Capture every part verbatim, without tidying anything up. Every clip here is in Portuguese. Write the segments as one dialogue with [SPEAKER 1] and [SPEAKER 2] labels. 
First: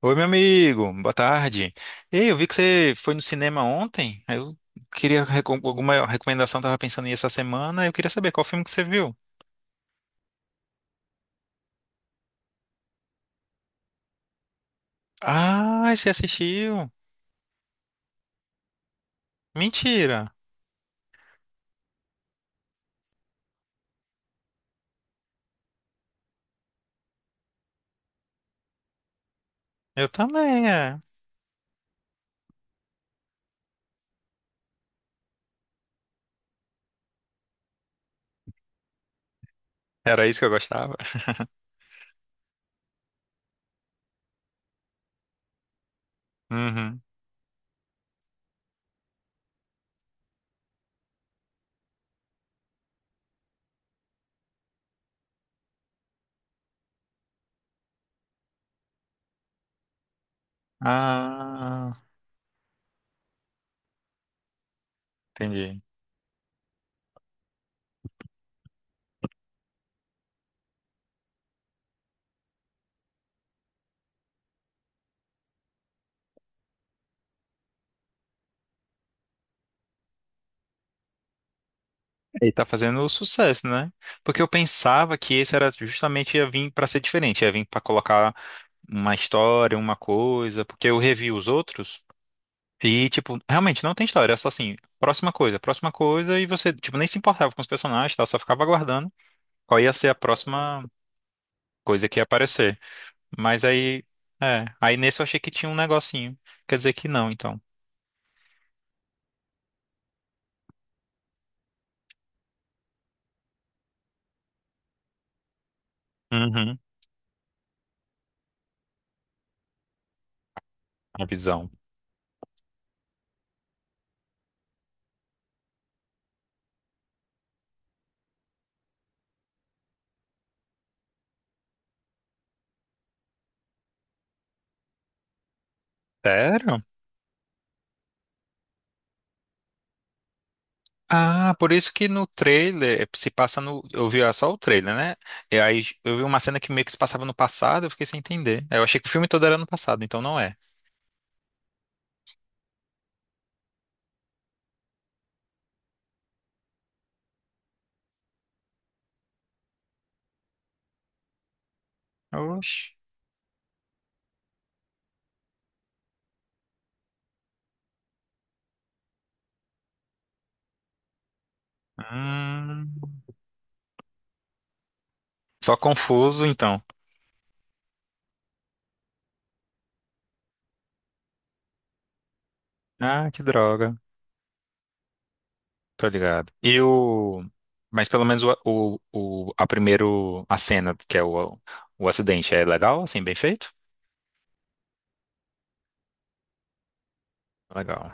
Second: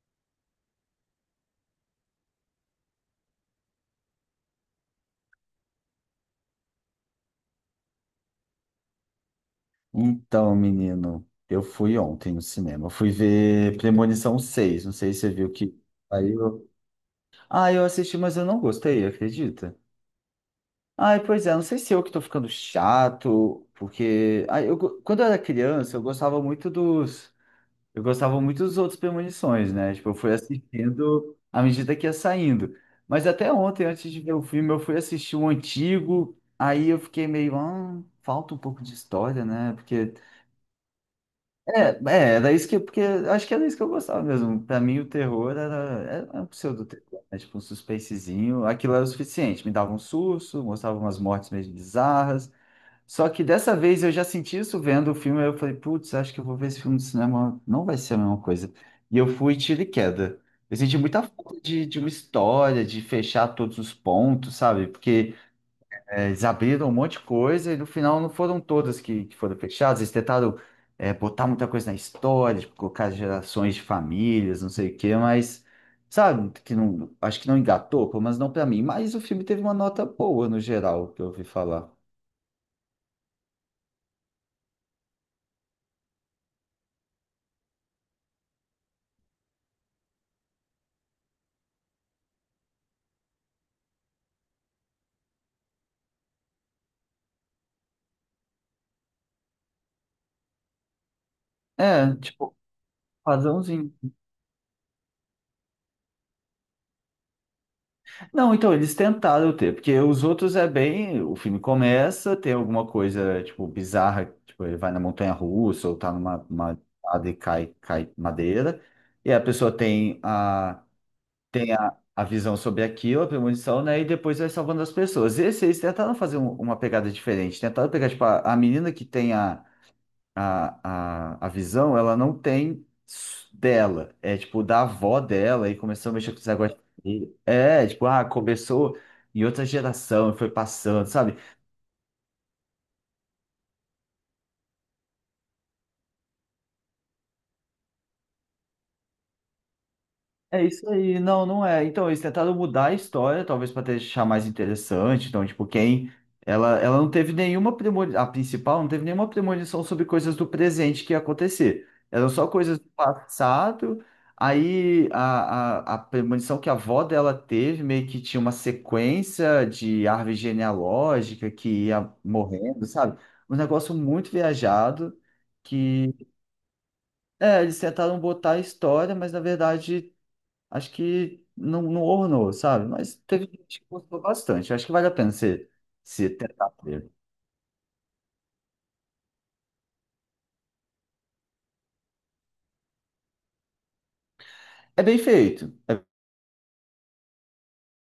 [SPEAKER 1] Oi, meu amigo, boa tarde. Ei, eu vi que você foi no cinema ontem. Aí Eu queria recom- alguma recomendação, tava pensando em ir essa semana. Eu queria saber qual filme que você viu.
[SPEAKER 2] Então, menino, eu fui ontem no cinema. Eu fui ver Premonição seis. Não sei se você viu que
[SPEAKER 1] Ah, você
[SPEAKER 2] saiu.
[SPEAKER 1] assistiu?
[SPEAKER 2] Ah, eu assisti, mas eu não gostei, acredita?
[SPEAKER 1] Mentira.
[SPEAKER 2] Ai, pois é, não sei se eu que tô ficando chato, porque ai, eu go- quando eu era criança, eu gostava muito dos. Eu gostava muito dos outros Premonições, né?
[SPEAKER 1] Eu
[SPEAKER 2] Tipo, eu fui
[SPEAKER 1] também, é.
[SPEAKER 2] assistindo à medida que ia saindo. Mas até ontem, antes de ver o filme, eu fui assistir o antigo. Aí eu fiquei meio, ah, falta um pouco de história, né? Porque
[SPEAKER 1] Era isso que eu gostava.
[SPEAKER 2] É, é, era isso que, porque acho que era isso que eu gostava mesmo. Pra mim, o terror era, era um
[SPEAKER 1] Uhum.
[SPEAKER 2] pseudo-terror, né? Tipo um suspensezinho. Aquilo era o suficiente. Me dava um susto, mostrava umas mortes meio bizarras. Só que dessa vez eu já senti isso vendo o filme. Aí eu falei, putz, acho que eu vou ver esse filme no cinema. Não vai ser a mesma coisa. E eu fui tiro e queda. Eu senti muita falta de,
[SPEAKER 1] Ah,
[SPEAKER 2] de uma história, de fechar todos os pontos, sabe? Porque.
[SPEAKER 1] entendi.
[SPEAKER 2] É, eles abriram um monte de coisa e no final não foram todas que, que foram fechadas. Eles tentaram é, botar muita coisa na história, tipo, colocar gerações de famílias, não sei o quê, mas sabe, que não, acho que não engatou, pelo menos não pra mim. Mas o filme teve uma nota boa no geral, que eu ouvi falar.
[SPEAKER 1] E tá fazendo sucesso, né? Porque eu pensava que esse era justamente ia vir pra ser diferente, ia vir pra colocar uma história, uma coisa, porque eu revi os outros. E, tipo, realmente não tem história, é só assim, próxima coisa, próxima coisa, e você, tipo, nem se importava com os personagens, tá? Só ficava aguardando qual ia ser a próxima coisa
[SPEAKER 2] É,
[SPEAKER 1] que ia
[SPEAKER 2] tipo,
[SPEAKER 1] aparecer. Mas
[SPEAKER 2] padrãozinho.
[SPEAKER 1] aí, é, aí nesse eu achei que tinha um negocinho. Quer dizer que não, então.
[SPEAKER 2] Não, então eles tentaram ter, porque os outros é bem. O filme começa, tem alguma coisa, tipo, bizarra, tipo, ele vai na montanha-russa ou tá numa uma,
[SPEAKER 1] Uhum,
[SPEAKER 2] escada e cai, cai madeira, e a pessoa tem a,
[SPEAKER 1] a visão.
[SPEAKER 2] tem a visão sobre aquilo, a premonição, né? E depois vai salvando as pessoas. Esse, eles tentaram fazer um- uma pegada diferente, tentaram pegar, tipo, a, a menina que tem a a, a, a visão, ela não tem s- dela. É tipo da avó dela e começou a mexer com os negócios.
[SPEAKER 1] Sério?
[SPEAKER 2] E- É, tipo, ah, começou em outra geração e foi passando, sabe?
[SPEAKER 1] Ah, por isso que no trailer, eh, se passa no. Eu vi ah, só o trailer, né? E aí eu vi uma cena que meio que se passava no passado, eu fiquei sem entender. Eu achei que o filme todo era no passado, então não é.
[SPEAKER 2] É isso aí, não, não é. Então, eles tentaram mudar a história, talvez para deixar mais interessante. Então, tipo, quem. Ela, ela não teve nenhuma premonição, a principal não teve nenhuma premonição sobre coisas do presente que ia acontecer. Eram só coisas do
[SPEAKER 1] Oxi.
[SPEAKER 2] passado. Aí, a, a, a premonição que a avó dela teve meio que tinha uma sequência de árvore genealógica que ia morrendo,
[SPEAKER 1] Hum,
[SPEAKER 2] sabe? Um negócio muito viajado
[SPEAKER 1] só
[SPEAKER 2] que.
[SPEAKER 1] confuso, então.
[SPEAKER 2] É, eles tentaram botar a história, mas na verdade. Acho que não, não ornou, sabe? Mas
[SPEAKER 1] Ah, que
[SPEAKER 2] teve gente que
[SPEAKER 1] droga.
[SPEAKER 2] gostou bastante. Acho que vale a pena você
[SPEAKER 1] Tô
[SPEAKER 2] se
[SPEAKER 1] ligado.
[SPEAKER 2] tentar
[SPEAKER 1] E
[SPEAKER 2] ver.
[SPEAKER 1] o... Mas pelo menos o, o, o- a primeiro, a cena, que é o, o acidente, é legal, assim, bem feito?
[SPEAKER 2] É bem feito. É
[SPEAKER 1] Legal.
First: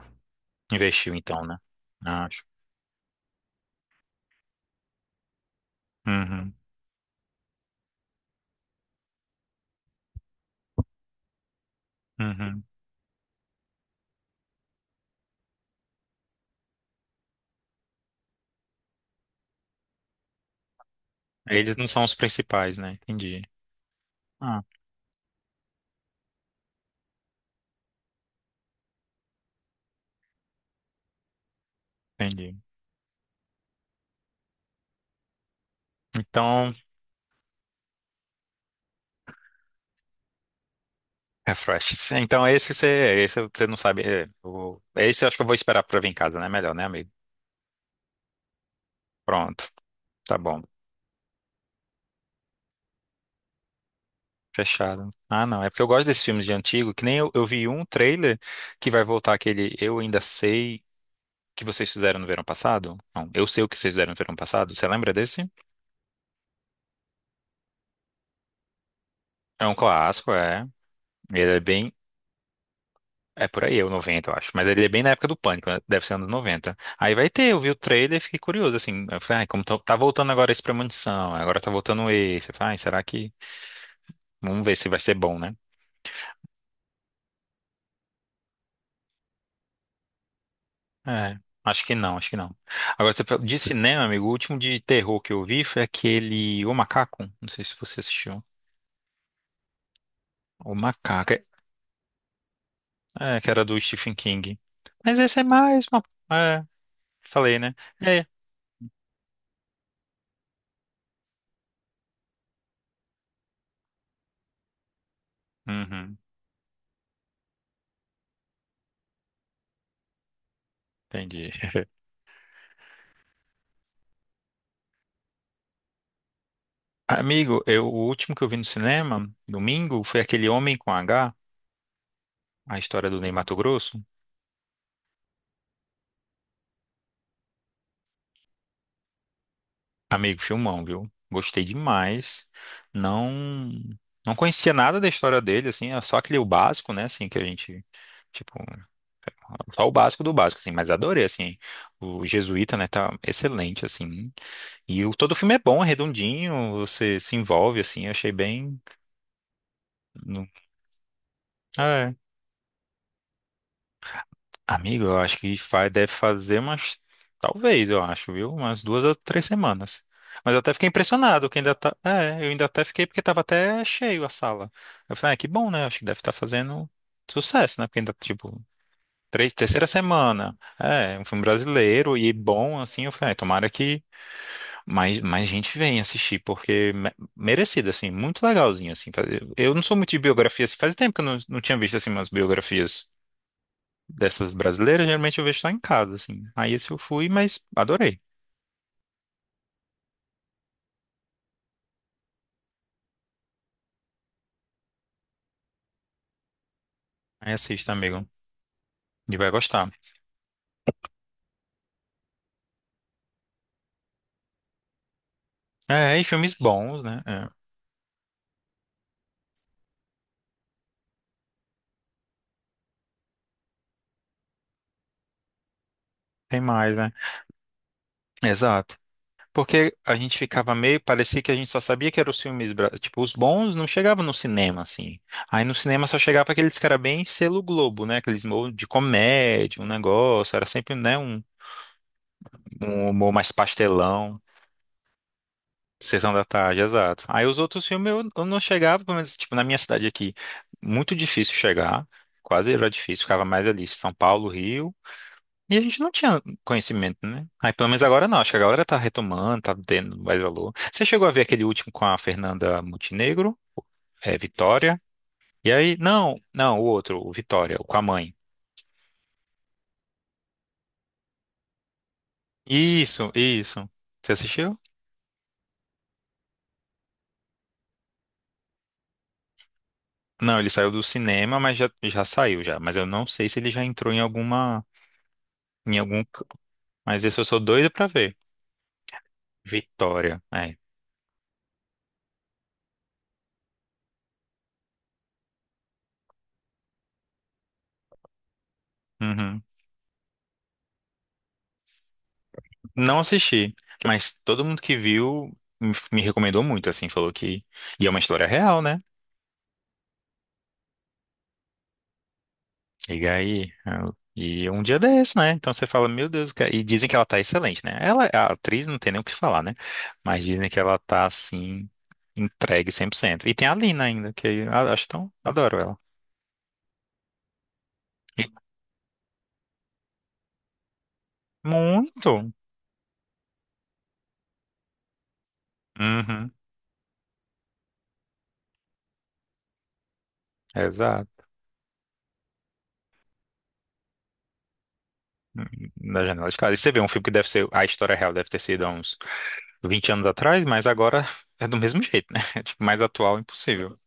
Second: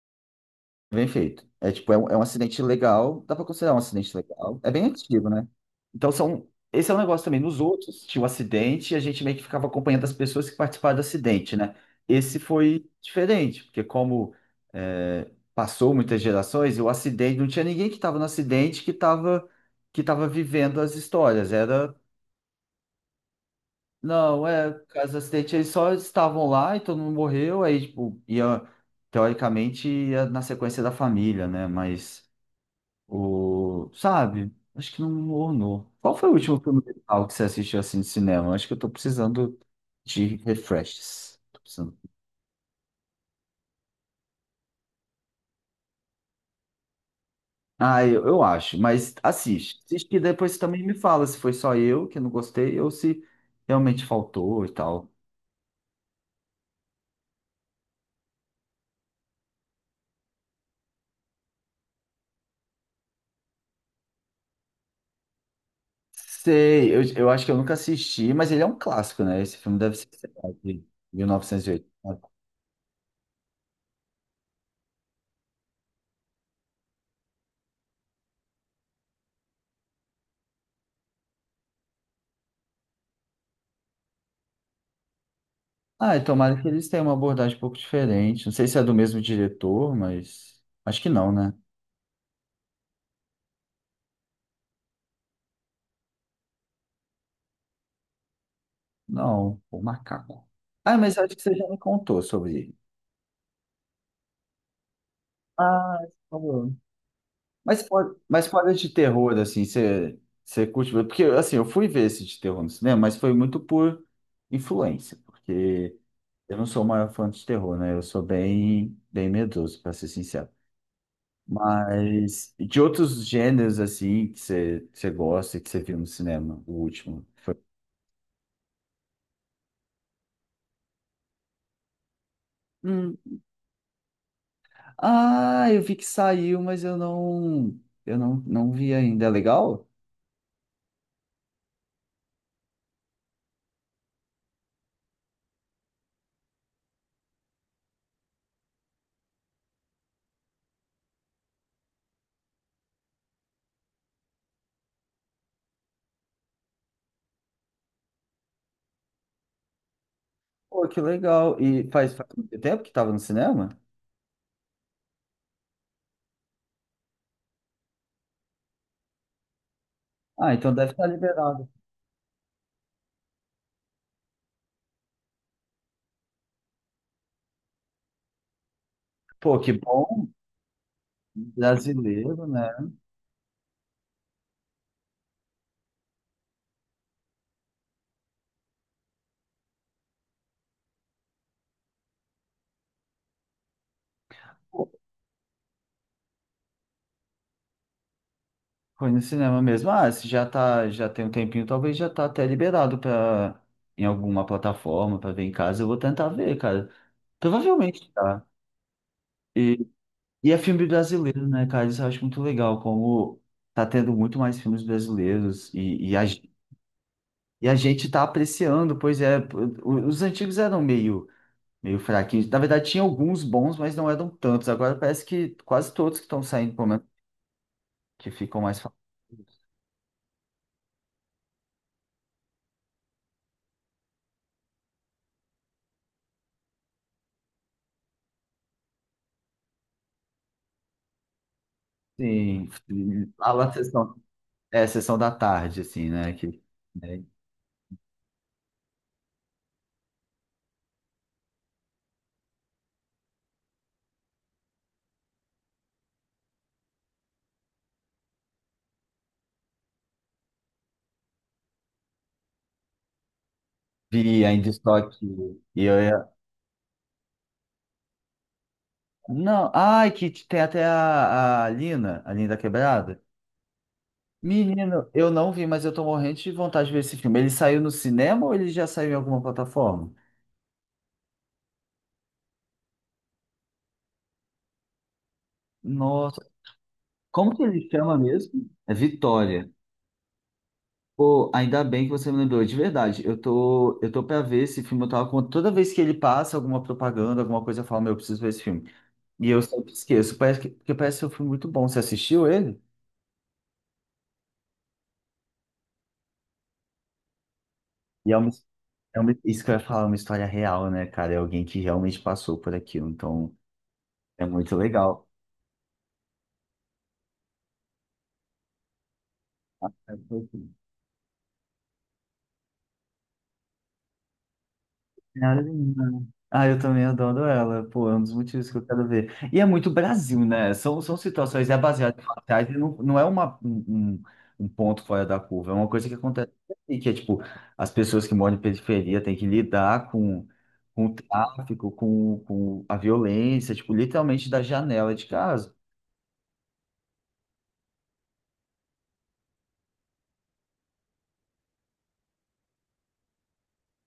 [SPEAKER 2] bem
[SPEAKER 1] Investiu então,
[SPEAKER 2] feito.
[SPEAKER 1] né?
[SPEAKER 2] É tipo, é um, é um
[SPEAKER 1] Ah, acho.
[SPEAKER 2] acidente legal. Dá pra considerar um acidente legal. É bem antigo, né? Então são.
[SPEAKER 1] Uhum,
[SPEAKER 2] Esse é um negócio também. Nos outros, tinha o acidente e a gente meio que ficava acompanhando as pessoas que participaram do acidente, né? Esse
[SPEAKER 1] uhum.
[SPEAKER 2] foi diferente, porque como é, passou muitas gerações, e o acidente, não tinha ninguém que estava no acidente que estava que estava vivendo as histórias.
[SPEAKER 1] Eles não
[SPEAKER 2] Era
[SPEAKER 1] são os principais, né? Entendi.
[SPEAKER 2] Não,
[SPEAKER 1] Ah,
[SPEAKER 2] é, por causa do acidente, eles só estavam lá e todo mundo morreu, aí, tipo, ia, teoricamente, ia na sequência da família, né? Mas,
[SPEAKER 1] entendi.
[SPEAKER 2] o, sabe? Acho que não ornou. Qual foi o último
[SPEAKER 1] Então,
[SPEAKER 2] filme musical que você assistiu, assim, de cinema? Acho que eu tô precisando de refreshes. Tô precisando.
[SPEAKER 1] refresh. Então esse você, esse você não sabe. É, o- esse eu acho que eu vou esperar pra vir em casa, né? Melhor, né, amigo?
[SPEAKER 2] Ah, eu, eu acho, mas
[SPEAKER 1] Pronto.
[SPEAKER 2] assiste. Assiste que
[SPEAKER 1] Tá
[SPEAKER 2] depois você
[SPEAKER 1] bom.
[SPEAKER 2] também me fala se foi só eu que não gostei ou se realmente faltou e tal.
[SPEAKER 1] Fechado. Ah, não. É porque eu gosto desses filmes de antigo, que nem eu, eu vi um trailer que vai voltar aquele Eu Ainda Sei que vocês fizeram no verão passado. Não, Eu Sei o que vocês fizeram no verão passado. Você lembra desse?
[SPEAKER 2] Sei, eu, eu acho que eu nunca assisti, mas ele é um clássico, né? Esse
[SPEAKER 1] É um
[SPEAKER 2] filme deve ser, sei
[SPEAKER 1] clássico,
[SPEAKER 2] lá,
[SPEAKER 1] é.
[SPEAKER 2] de
[SPEAKER 1] Ele é bem.
[SPEAKER 2] mil novecentos e oitenta.
[SPEAKER 1] É por aí, é o noventa eu acho. Mas ele é bem na época do Pânico, né? Deve ser anos noventa. Aí vai ter, eu vi o trailer e fiquei curioso, assim. Eu falei, ai, como tá, tá voltando agora esse Premonição, agora tá voltando esse. Eu falei, ai, será que. Vamos ver se vai ser bom, né?
[SPEAKER 2] Ah, e tomara que eles tenham uma abordagem um pouco diferente. Não sei se é do mesmo diretor, mas acho que não,
[SPEAKER 1] É,
[SPEAKER 2] né?
[SPEAKER 1] acho que não, acho que não. Agora, você fa- de cinema, amigo, o último de terror que eu vi foi aquele O Macaco. Não sei se você assistiu.
[SPEAKER 2] Não, o macaco.
[SPEAKER 1] O
[SPEAKER 2] Ah, mas
[SPEAKER 1] Macaco.
[SPEAKER 2] acho que
[SPEAKER 1] É,
[SPEAKER 2] você já me contou sobre ele.
[SPEAKER 1] é, que era do Stephen King. Mas esse é mais
[SPEAKER 2] Ah,
[SPEAKER 1] uma.
[SPEAKER 2] por
[SPEAKER 1] É,
[SPEAKER 2] favor.
[SPEAKER 1] falei, né?
[SPEAKER 2] Mas, por-
[SPEAKER 1] É.
[SPEAKER 2] mas fora de terror, assim, você você curte ver? Porque, assim, eu fui ver esse de terror no cinema, mas foi muito por influência, porque
[SPEAKER 1] Uhum,
[SPEAKER 2] eu não sou o maior fã de terror, né? Eu sou bem, bem medroso, para ser sincero.
[SPEAKER 1] entendi.
[SPEAKER 2] Mas de outros gêneros, assim, que você você gosta, que você viu no cinema, o último.
[SPEAKER 1] Amigo, eu, o último que eu vi no cinema, domingo, foi aquele Homem com H, a história do Ney
[SPEAKER 2] Hum.
[SPEAKER 1] Matogrosso.
[SPEAKER 2] Ah, eu vi que saiu, mas eu não, eu não, não vi ainda. É legal?
[SPEAKER 1] Amigo, filmão, viu? Gostei demais. Não. Não conhecia nada da história dele, assim, é só aquele o básico, né, assim, que a gente, tipo, só o básico do básico, assim, mas adorei, assim, o Jesuíta, né, tá excelente, assim, e o, todo o filme é bom, é redondinho, você se envolve, assim, eu achei bem, no-
[SPEAKER 2] Pô, que legal. E
[SPEAKER 1] é,
[SPEAKER 2] faz, faz muito tempo que estava no cinema?
[SPEAKER 1] amigo, eu acho que vai, deve fazer umas, talvez, eu acho, viu, umas duas a três semanas, mas
[SPEAKER 2] Ah,
[SPEAKER 1] eu até
[SPEAKER 2] então
[SPEAKER 1] fiquei
[SPEAKER 2] deve estar
[SPEAKER 1] impressionado, que
[SPEAKER 2] liberado.
[SPEAKER 1] ainda tá, é, eu ainda até fiquei, porque tava até cheio a sala, eu falei, ah, que bom, né, acho que deve estar fazendo sucesso, né, porque ainda, tipo, três,
[SPEAKER 2] Pô, que
[SPEAKER 1] terceira
[SPEAKER 2] bom,
[SPEAKER 1] semana, é, um filme brasileiro e
[SPEAKER 2] brasileiro,
[SPEAKER 1] bom,
[SPEAKER 2] né?
[SPEAKER 1] assim, eu falei, ah, tomara que mais, mais gente vem assistir, porque me- merecido, assim, muito legalzinho, assim. Fa- Eu não sou muito de biografia, assim, faz tempo que eu não, não tinha visto, assim, umas biografias dessas
[SPEAKER 2] Pô,
[SPEAKER 1] brasileiras, geralmente eu vejo só em casa, assim. Aí esse eu fui, mas adorei.
[SPEAKER 2] foi no cinema mesmo. Ah, se já tá, já tem um tempinho, talvez já tá até liberado para em alguma plataforma para ver em casa. Eu vou tentar ver, cara.
[SPEAKER 1] Aí assista,
[SPEAKER 2] Provavelmente
[SPEAKER 1] amigo,
[SPEAKER 2] tá.
[SPEAKER 1] e vai
[SPEAKER 2] E,
[SPEAKER 1] gostar.
[SPEAKER 2] e é filme brasileiro, né, cara? Isso eu acho muito legal, como tá tendo muito mais filmes brasileiros e, e,
[SPEAKER 1] É, e
[SPEAKER 2] a, gen-
[SPEAKER 1] filmes bons, né? É,
[SPEAKER 2] e a gente tá apreciando, pois é, p- o- os antigos eram meio, meio fraquinhos. Na verdade, tinha alguns bons, mas não eram tantos. Agora parece que quase todos que estão
[SPEAKER 1] tem
[SPEAKER 2] saindo, pelo
[SPEAKER 1] mais,
[SPEAKER 2] menos,
[SPEAKER 1] né?
[SPEAKER 2] que ficam mais
[SPEAKER 1] Exato.
[SPEAKER 2] famosos.
[SPEAKER 1] Porque a gente ficava meio, parecia que a gente só sabia que eram os filmes, bra- tipo, os bons não chegavam no cinema, assim. Aí no cinema só chegava aqueles que era bem selo Globo, né? Aqueles humor de comédia, um negócio, era sempre, né, um,
[SPEAKER 2] Sim,
[SPEAKER 1] um humor
[SPEAKER 2] sim.
[SPEAKER 1] mais
[SPEAKER 2] Lá na sessão,
[SPEAKER 1] pastelão,
[SPEAKER 2] é, sessão da tarde, assim,
[SPEAKER 1] sessão
[SPEAKER 2] né?
[SPEAKER 1] da
[SPEAKER 2] Que,
[SPEAKER 1] tarde, exato.
[SPEAKER 2] né,
[SPEAKER 1] Aí os outros filmes eu, eu não chegava, pelo menos, tipo, na minha cidade aqui, muito difícil chegar, quase era difícil, ficava mais ali, São Paulo, Rio. E a gente não tinha conhecimento, né? Aí pelo menos agora não, acho que a galera tá retomando, tá tendo mais valor. Você chegou a ver aquele último com a Fernanda Montenegro, é,
[SPEAKER 2] vi ainda
[SPEAKER 1] Vitória?
[SPEAKER 2] estoque
[SPEAKER 1] E
[SPEAKER 2] e
[SPEAKER 1] aí,
[SPEAKER 2] eu ia.
[SPEAKER 1] não, não, o outro, o Vitória, o com a mãe.
[SPEAKER 2] Não, ai, que tem até a, a Lina, a Linda Quebrada.
[SPEAKER 1] Isso, isso. Você assistiu?
[SPEAKER 2] Menino, eu não vi, mas eu tô morrendo de vontade de ver esse filme. Ele saiu no cinema ou ele já saiu em alguma plataforma?
[SPEAKER 1] Não, ele saiu do cinema, mas já, já saiu já. Mas eu não sei se ele já entrou em alguma, em algum.
[SPEAKER 2] Nossa,
[SPEAKER 1] c- Mas esse eu
[SPEAKER 2] como
[SPEAKER 1] sou
[SPEAKER 2] que ele
[SPEAKER 1] doido pra
[SPEAKER 2] chama
[SPEAKER 1] ver.
[SPEAKER 2] mesmo? É Vitória.
[SPEAKER 1] Vitória, é.
[SPEAKER 2] Pô, ainda bem que você me lembrou, de verdade. Eu tô, eu tô pra ver esse filme, eu tava com toda vez que ele passa alguma propaganda, alguma coisa, eu falo, meu, eu preciso ver esse filme. E eu
[SPEAKER 1] Uhum.
[SPEAKER 2] sempre esqueço. Parece que, porque parece que eu fui muito bom. Você assistiu ele?
[SPEAKER 1] Não assisti, mas todo mundo que viu me me recomendou muito, assim, falou que. E é uma
[SPEAKER 2] E é
[SPEAKER 1] história
[SPEAKER 2] uma,
[SPEAKER 1] real, né?
[SPEAKER 2] é uma, isso que eu ia falar, é uma história real, né, cara? É alguém que realmente passou por aquilo.
[SPEAKER 1] E
[SPEAKER 2] Então,
[SPEAKER 1] aí, eu-
[SPEAKER 2] é
[SPEAKER 1] e
[SPEAKER 2] muito
[SPEAKER 1] um dia
[SPEAKER 2] legal.
[SPEAKER 1] desse, né? Então você fala, meu Deus, cara. E dizem que ela tá excelente, né? Ela, a atriz não tem nem o que falar, né? Mas dizem que ela tá assim, entregue cem por cento. E tem a Lina ainda, que eu acho tão.
[SPEAKER 2] Senhora
[SPEAKER 1] Adoro ela.
[SPEAKER 2] Menina. Ah, eu também adoro ela. Pô, é um dos
[SPEAKER 1] E
[SPEAKER 2] motivos que eu quero ver. E é muito Brasil, né? São, são situações, é baseado em
[SPEAKER 1] muito!
[SPEAKER 2] fatais, e não, não é uma, um, um um ponto fora da curva, é uma coisa que
[SPEAKER 1] Uhum,
[SPEAKER 2] acontece aqui, que é tipo, as pessoas que moram em periferia têm que lidar com, com o
[SPEAKER 1] exato.
[SPEAKER 2] tráfico, com, com a violência, tipo, literalmente da janela de casa.
[SPEAKER 1] Na janela de casa. E você vê um filme que deve ser. A história real deve ter sido há uns vinte anos atrás, mas agora é do mesmo jeito, né? Tipo, mais atual, impossível.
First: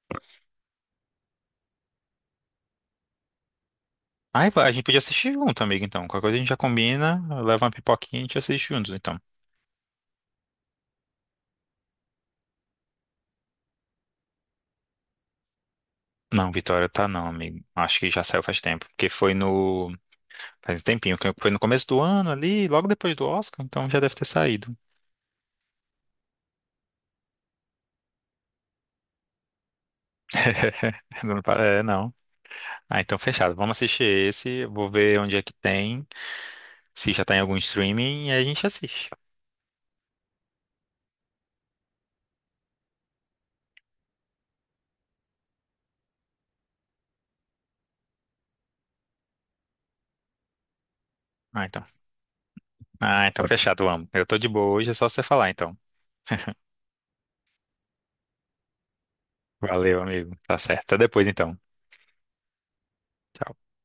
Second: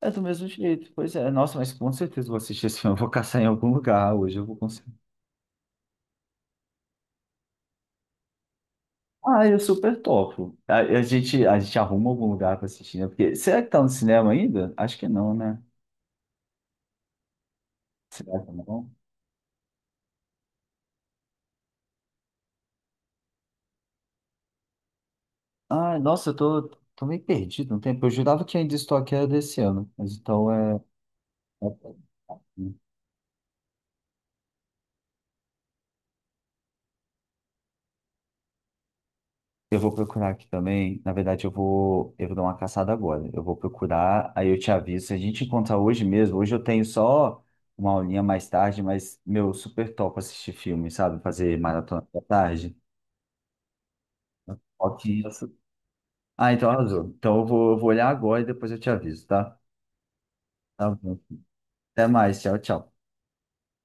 [SPEAKER 2] É do mesmo jeito. Pois é, nossa, mas com certeza eu vou assistir esse filme, eu vou caçar em algum lugar hoje, eu
[SPEAKER 1] Ai,
[SPEAKER 2] vou
[SPEAKER 1] a gente
[SPEAKER 2] conseguir.
[SPEAKER 1] podia assistir junto, amigo, então. Qualquer coisa a gente já combina, leva uma pipoquinha e a gente assiste juntos, então.
[SPEAKER 2] Ah, eu super topo. A, a gente, a gente arruma algum lugar pra assistir, né? Porque, será que tá no cinema ainda? Acho que não, né?
[SPEAKER 1] Não, Vitória tá não, amigo. Acho que já
[SPEAKER 2] Será
[SPEAKER 1] saiu
[SPEAKER 2] que
[SPEAKER 1] faz tempo.
[SPEAKER 2] não?
[SPEAKER 1] Porque foi no. Faz um tempinho, que foi no começo do ano ali, logo depois do Oscar, então já deve ter saído.
[SPEAKER 2] Ah, nossa, eu tô, tô meio perdido no tempo. Eu jurava que ainda estou aqui era desse ano, mas então é...
[SPEAKER 1] Não, pa- é,
[SPEAKER 2] é-
[SPEAKER 1] não. Ah, então fechado. Vamos assistir esse, vou ver onde é que tem, se já tá em algum streaming, e aí a gente assiste.
[SPEAKER 2] Eu vou procurar aqui também. Na verdade, eu vou, eu vou dar uma caçada agora. Eu vou procurar, aí eu te aviso. Se a gente encontrar hoje mesmo, hoje eu tenho só uma aulinha mais tarde, mas, meu, super top assistir filme, sabe? Fazer
[SPEAKER 1] Ah, então.
[SPEAKER 2] maratona da tarde.
[SPEAKER 1] Ah, então fechado, vamos. Eu tô de boa hoje, é
[SPEAKER 2] Ok,
[SPEAKER 1] só você falar, então.
[SPEAKER 2] ah, então arrasou. Então eu vou, eu vou olhar agora e depois eu te aviso, tá?
[SPEAKER 1] Valeu, amigo. Tá certo.
[SPEAKER 2] Tá
[SPEAKER 1] Até
[SPEAKER 2] bom.
[SPEAKER 1] depois, então.
[SPEAKER 2] Até mais. Tchau, tchau.
[SPEAKER 1] Tchau.